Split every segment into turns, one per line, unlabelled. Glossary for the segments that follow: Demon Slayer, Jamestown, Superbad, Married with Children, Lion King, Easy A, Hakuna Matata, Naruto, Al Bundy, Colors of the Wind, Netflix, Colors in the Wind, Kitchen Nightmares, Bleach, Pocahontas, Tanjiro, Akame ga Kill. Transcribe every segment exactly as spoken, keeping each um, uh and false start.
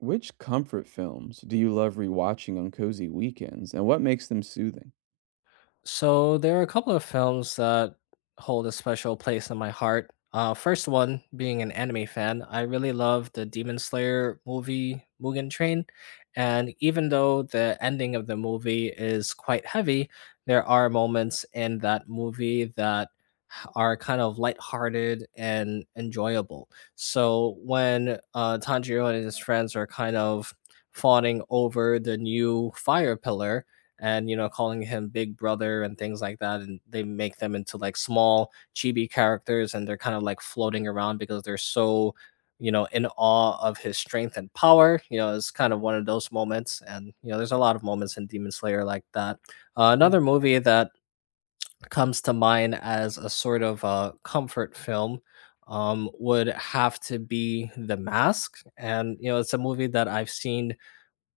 Which comfort films do you love rewatching on cozy weekends, and what makes them soothing?
So there are a couple of films that hold a special place in my heart. Uh, first one, being an anime fan, I really love the Demon Slayer movie Mugen Train, and even though the ending of the movie is quite heavy, there are moments in that movie that are kind of lighthearted and enjoyable. So when uh, Tanjiro and his friends are kind of fawning over the new fire pillar and you know calling him big brother and things like that, and they make them into like small chibi characters, and they're kind of like floating around because they're so, you know, in awe of his strength and power. You know, it's kind of one of those moments, and you know there's a lot of moments in Demon Slayer like that. Uh, another movie that comes to mind as a sort of a comfort film um, would have to be The Mask, and you know it's a movie that I've seen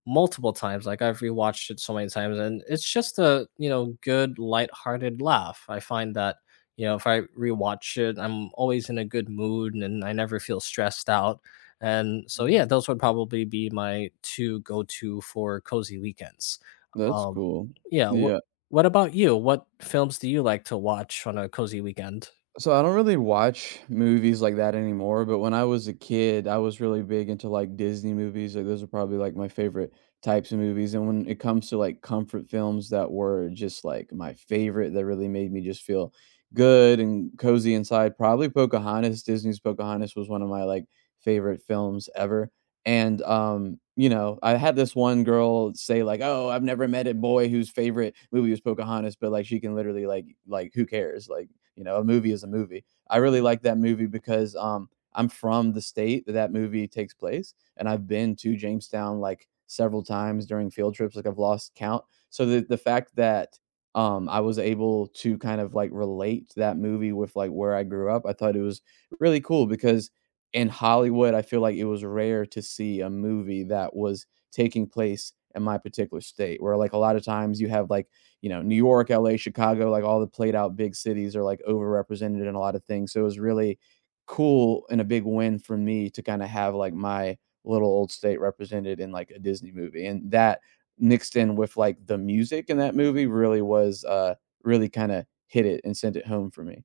multiple times. Like I've rewatched it so many times, and it's just a, you know, good lighthearted laugh. I find that, you know, if I rewatch it, I'm always in a good mood, and I never feel stressed out. And so
Mhm.
yeah, those would probably be my two go-to for cozy weekends.
That's
Um,
cool.
yeah. What
Yeah.
What about you? What films do you like to watch on a cozy weekend?
So I don't really watch movies like that anymore, but when I was a kid, I was really big into like Disney movies. Like those are probably like my favorite types of movies. And when it comes to like comfort films that were just like my favorite that really made me just feel good and cozy inside, probably Pocahontas. Disney's Pocahontas was one of my like favorite films ever. And um, you know, I had this one girl say like, "Oh, I've never met a boy whose favorite movie was Pocahontas," but like she can literally like like who cares? Like you know, a movie is a movie. I really like that movie because um, I'm from the state that that movie takes place, and I've been to Jamestown like several times during field trips. Like I've lost count. So the the fact that um, I was able to kind of like relate that movie with like where I grew up, I thought it was really cool because in Hollywood, I feel like it was rare to see a movie that was taking place in my particular state, where like a lot of times you have like you know, New York, L A, Chicago, like all the played out big cities are like overrepresented in a lot of things. So it was really cool and a big win for me to kind of have like my little old state represented in like a Disney movie. And that mixed in with like the music in that movie really was uh really kind of hit it and sent it home for me.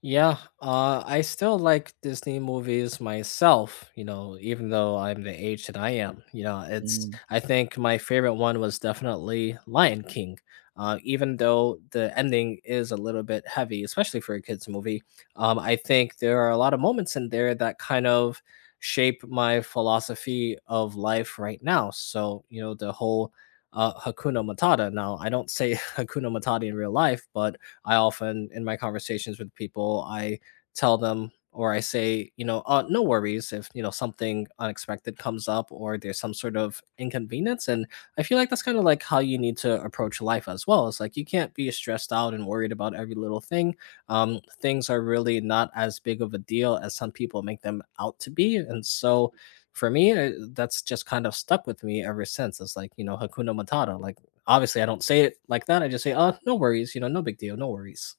Yeah, uh, I still like Disney movies myself, you know, even though I'm the age that I am. You know, it's, I think my favorite one was definitely Lion King. Uh, even though the ending is a little bit heavy, especially for a kids' movie, um, I think there are a lot of moments in there that kind of shape my philosophy of life right now. So, you know, the whole uh, Hakuna Matata. Now, I don't say Hakuna Matata in real life, but I often, in my conversations with people, I tell them, or I say, you know, uh, no worries if, you know, something unexpected comes up or there's some sort of inconvenience. And I feel like that's kind of like how you need to approach life as well. It's like you can't be stressed out and worried about every little thing. Um, things are really not as big of a deal as some people make them out to be. And so for me, I- that's just kind of stuck with me ever since. It's like, you know, Hakuna Matata, like obviously I don't say it like that. I just say, "Oh, no worries. You know, no big deal. No worries."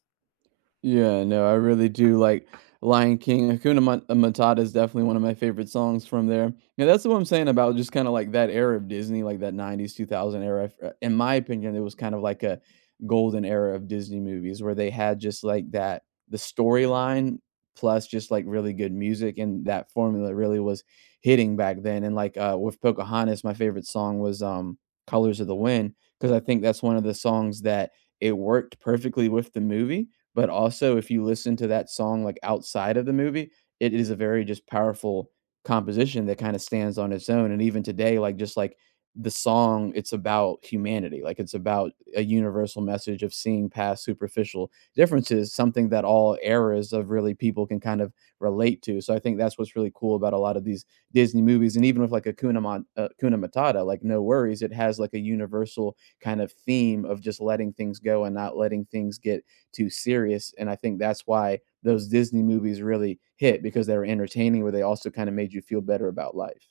Yeah, no, I really do like Lion King. Hakuna Mat- uh, Matata is definitely one of my favorite songs from there. Yeah, that's what I'm saying about just kind of like that era of Disney, like that nineties, two thousand era. I f- uh, In my opinion, it was kind of like a golden era of Disney movies where they had just like that, the storyline plus just like really good music. And that formula really was hitting back then. And like uh, with Pocahontas, my favorite song was um, Colors of the Wind, because I think that's one of the songs that it worked perfectly with the movie, but also, if you listen to that song, like, outside of the movie, it is a very just powerful composition that kinda stands on its own, and even today, like, just, like, the song, it's about humanity, like, it's about a universal message of seeing past superficial differences, something that all eras of really people can kind of relate to, so I think that's what's really cool about a lot of these Disney movies, and even with, like, Hakuna Mat uh, Hakuna Matata, like, no worries, it has, like, a universal kind of theme of just letting things go and not letting things get too serious. And I think that's why those Disney movies really hit because they were entertaining, but they also kind of made you feel better about life.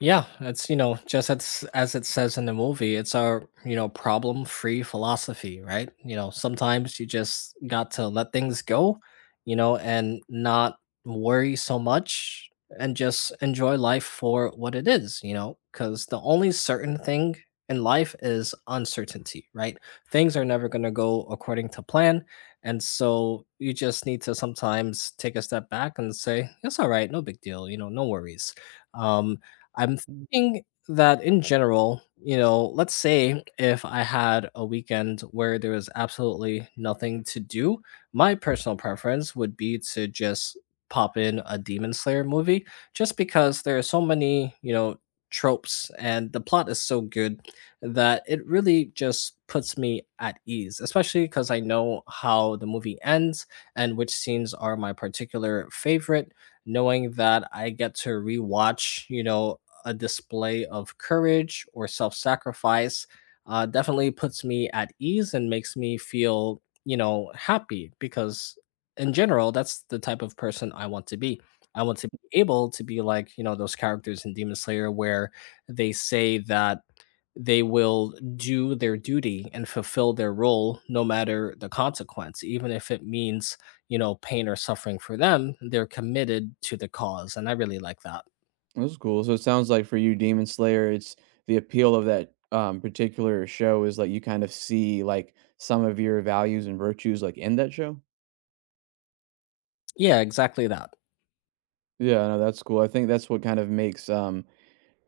Yeah, it's, you know, just as as it says in the movie, it's our, you know, problem free philosophy, right? You know, sometimes you just got to let things go, you know, and not worry so much and just enjoy life for what it is, you know, because the only certain thing in life is uncertainty, right? Things are never going to go according to plan. And so you just need to sometimes take a step back and say, it's all right, no big deal, you know, no worries um I'm thinking that in general, you know, let's say if I had a weekend where there was absolutely nothing to do, my personal preference would be to just pop in a Demon Slayer movie, just because there are so many, you know, tropes and the plot is so good that it really just puts me at ease, especially because I know how the movie ends and which scenes are my particular favorite. Knowing that I get to rewatch, you know, a display of courage or self sacrifice uh, definitely puts me at ease and makes me feel, you know, happy because in general, that's the type of person I want to be. I want to be able to be like, you know, those characters in Demon Slayer where they say that they will do their duty and fulfill their role no matter the consequence, even if it means, you know, pain or suffering for them, they're committed to the cause. And I really like that.
That's cool. So it sounds like for you, Demon Slayer, it's the appeal of that um, particular show is like you kind of see like some of your values and virtues like in that show.
Yeah, exactly that.
Yeah, no, that's cool. I think that's what kind of makes um,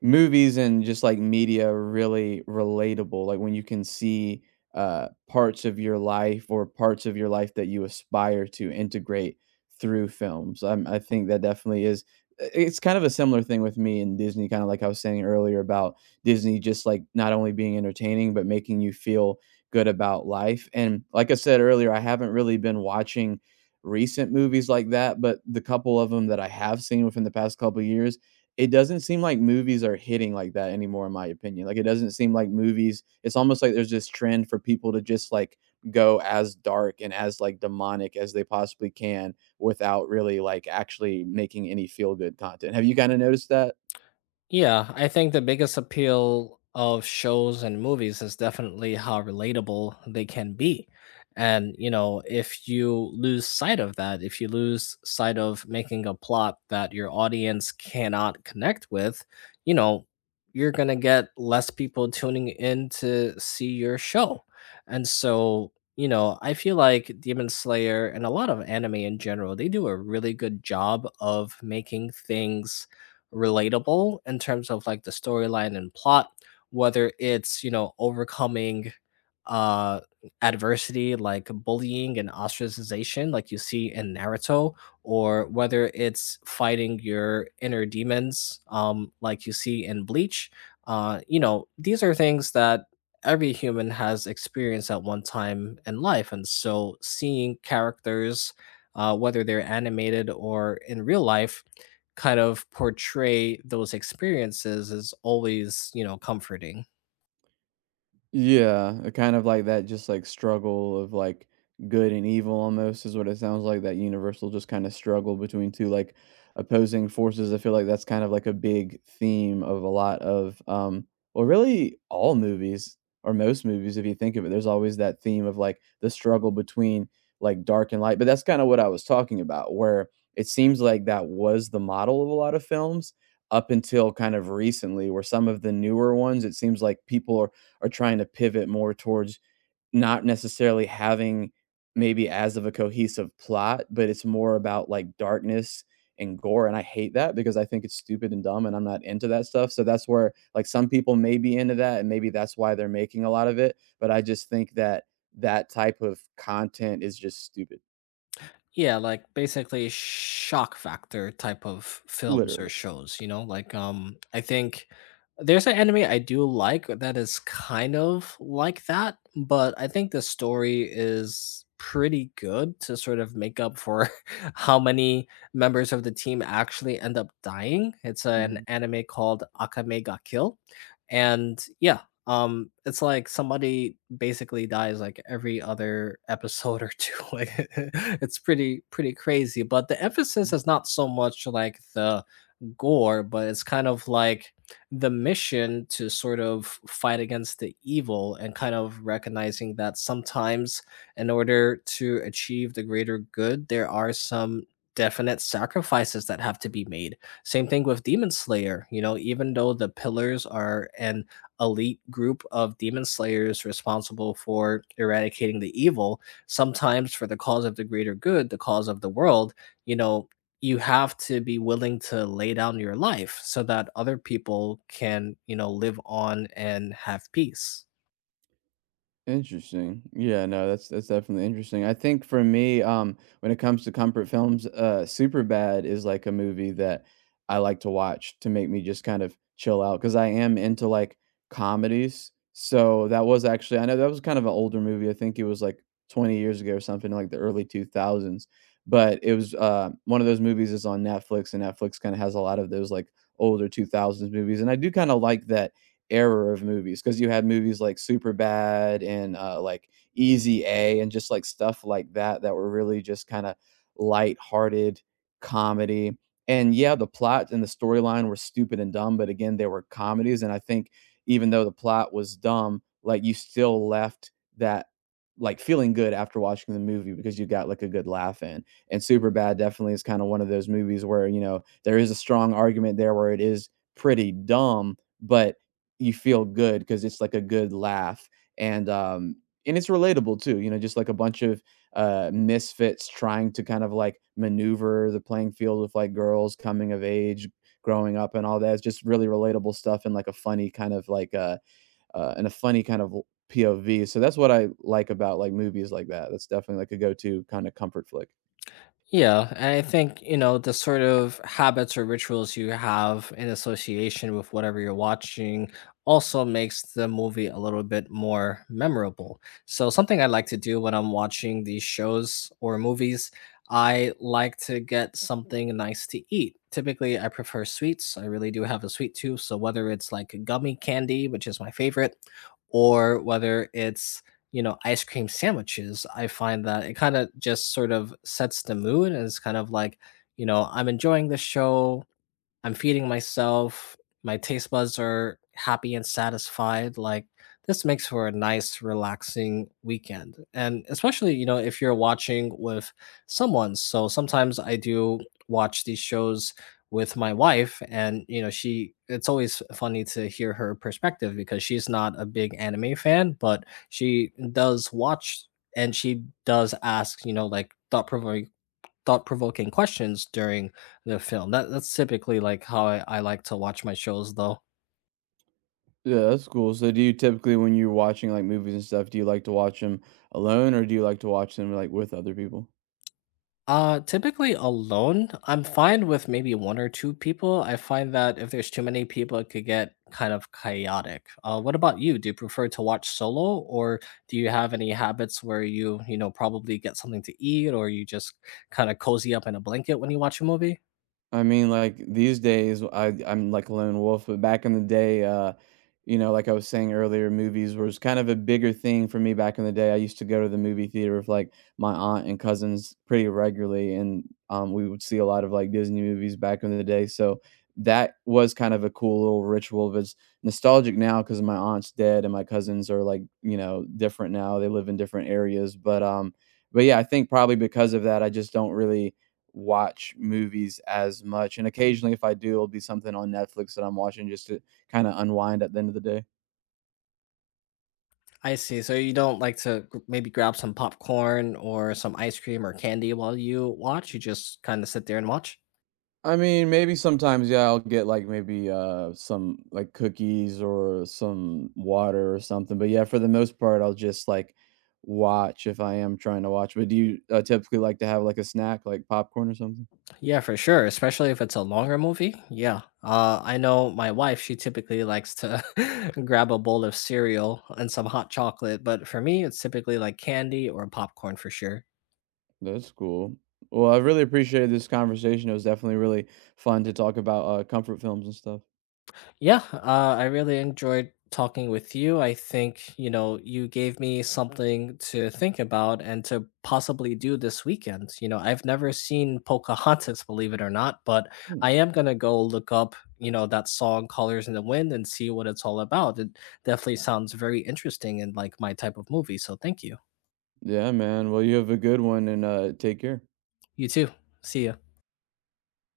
movies and just like media are really relatable like when you can see uh parts of your life or parts of your life that you aspire to integrate through films. I i think that definitely is, i- it's kind of a similar thing with me and Disney, kind of like I was saying earlier about Disney, just like not only being entertaining but making you feel good about life. And like I said earlier, I haven't really been watching recent movies like that, but the couple of them that I have seen within the past couple years, it doesn't seem like movies are hitting like that anymore in my opinion. Like it doesn't seem like movies, it's almost like there's this trend for people to just like go as dark and as like demonic as they possibly can without really like actually making any feel good content. Have you kind of noticed that?
Yeah, I think the biggest appeal of shows and movies is definitely how relatable they can be. And, you know, if you lose sight of that, if you lose sight of making a plot that your audience cannot connect with, you know, you're going to get less people tuning in to see your show. And so, you know, I feel like Demon Slayer and a lot of anime in general, they do a really good job of making things relatable in terms of like the storyline and plot, whether it's, you know, overcoming uh adversity like bullying and ostracization like you see in Naruto, or whether it's fighting your inner demons, um like you see in Bleach. Uh you know, these are things that every human has experienced at one time in life, and so seeing characters, uh, whether they're animated or in real life, kind of portray those experiences is always, you know, comforting.
Yeah, uh, kind of like that just like struggle of like good and evil almost is what it sounds like, that universal just kind of struggle between two like opposing forces. I feel like that's kind of like a big theme of a lot of um well, really all movies or most movies, if you think of it, there's always that theme of like the struggle between like dark and light. But that's kind of what I was talking about where it seems like that was the model of a lot of films up until kind of recently, where some of the newer ones, it seems like people are are trying to pivot more towards not necessarily having maybe as of a cohesive plot, but it's more about like darkness and gore. And I hate that because I think it's stupid and dumb and I'm not into that stuff. So that's where like some people may be into that and maybe that's why they're making a lot of it. But I just think that that type of content is just stupid,
Yeah, like basically shock factor type of films or
literally.
shows, you know? Like um I think there's an anime I do like that is kind of like that, but I think the story is pretty good to sort of make up for how many members of the team actually end up dying. It's an
Mhm.
anime called Akame ga Kill. And yeah, Um, it's like somebody basically dies like every other episode or two. Like it's pretty pretty crazy. But the emphasis is not so much like the gore, but it's kind of like the mission to sort of fight against the evil and kind of recognizing that sometimes in order to achieve the greater good, there are some definite sacrifices that have to be made. Same thing with Demon Slayer, you know, even though the pillars are an elite group of demon slayers responsible for eradicating the evil, sometimes for the cause of the greater good, the cause of the world, you know, you have to be willing to lay down your life so that other people can, you know, live on and have peace.
Interesting. Yeah, no, that's that's definitely interesting. I think for me, um, when it comes to comfort films, uh, Superbad is like a movie that I like to watch to make me just kind of chill out because I am into like comedies. So that was actually, I know that was kind of an older movie. I think it was like twenty years ago or something, like the early two thousands. But it was, uh, one of those movies is on Netflix, and Netflix kind of has a lot of those like older two thousands movies, and I do kind of like that era of movies because you had movies like Superbad and uh, like Easy A and just like stuff like that that were really just kind of light-hearted comedy. And yeah, the plot and the storyline were stupid and dumb, but again, they were comedies, and I think even though the plot was dumb, like you still left that like feeling good after watching the movie because you got like a good laugh in. And Superbad definitely is kind of one of those movies where you know there is a strong argument there where it is pretty dumb, but you feel good because it's like a good laugh. And um and it's relatable too, you know, just like a bunch of uh misfits trying to kind of like maneuver the playing field with like girls, coming of age, growing up and all that. It's just really relatable stuff and like a funny kind of like uh, uh and a funny kind of POV. So that's what I like about like movies like that. That's definitely like a go-to kind of comfort flick.
Yeah, and I think, you know, the sort of habits or rituals you have in association with whatever you're watching also makes the movie a little bit more memorable. So, something I like to do when I'm watching these shows or movies, I like to get something nice to eat. Typically, I prefer sweets. I really do have a sweet tooth. So, whether it's like gummy candy, which is my favorite, or whether it's, you know, ice cream sandwiches, I find that it kind of just sort of sets the mood, and it's kind of like, you know, I'm enjoying the show. I'm feeding myself. My taste buds are happy and satisfied. Like this makes for a nice, relaxing weekend. And especially, you know, if you're watching with someone. So sometimes I do watch these shows with my wife, and you know she, it's always funny to hear her perspective because she's not a big anime fan, but she does watch, and she does ask, you know, like thought-provoking thought provoking questions during the film. That that's typically like how I, I like to watch my shows though.
Yeah, that's cool. So do you typically, when you're watching like movies and stuff, do you like to watch them alone, or do you like to watch them like with other people?
Uh typically alone. I'm fine with maybe one or two people. I find that if there's too many people it could get kind of chaotic. Uh what about you? Do you prefer to watch solo, or do you have any habits where you, you know, probably get something to eat or you just kind of cozy up in a blanket when you watch a movie?
I mean, like, these days, I I'm like a lone wolf, but back in the day, uh, you know, like I was saying earlier, movies was kind of a bigger thing for me back in the day. I used to go to the movie theater with like my aunt and cousins pretty regularly, and um, we would see a lot of like Disney movies back in the day. So that was kind of a cool little ritual. But it's nostalgic now because my aunt's dead and my cousins are like, you know, different now. They live in different areas, but um, but yeah, I think probably because of that, I just don't really watch movies as much. And occasionally, if I do, it'll be something on Netflix that I'm watching just to kind of unwind at the end of the day.
I see. So you don't like to g- maybe grab some popcorn or some ice cream or candy while you watch. You just kind of sit there and watch.
I mean, maybe sometimes, yeah, I'll get like maybe uh some like cookies or some water or something. But yeah, for the most part, I'll just like watch if I am trying to watch. But do you uh, typically like to have like a snack, like popcorn or something?
Yeah, for sure. Especially if it's a longer movie. Yeah. Uh, I know my wife, she typically likes to grab a bowl of cereal and some hot chocolate. But for me, it's typically like candy or popcorn for sure.
That's cool. Well, I really appreciated this conversation. It was definitely really fun to talk about uh, comfort films and stuff.
Yeah, uh, I really enjoyed talking with you. I think, you know, you gave me something to think about and to possibly do this weekend. You know, I've never seen Pocahontas, believe it or not, but
Yeah.
I am going to go look up, you know, that song Colors in the Wind and see what it's all about. It definitely sounds very interesting and like my type of movie. So thank you.
Yeah, man. Well, you have a good one and uh, take care.
You too. See ya.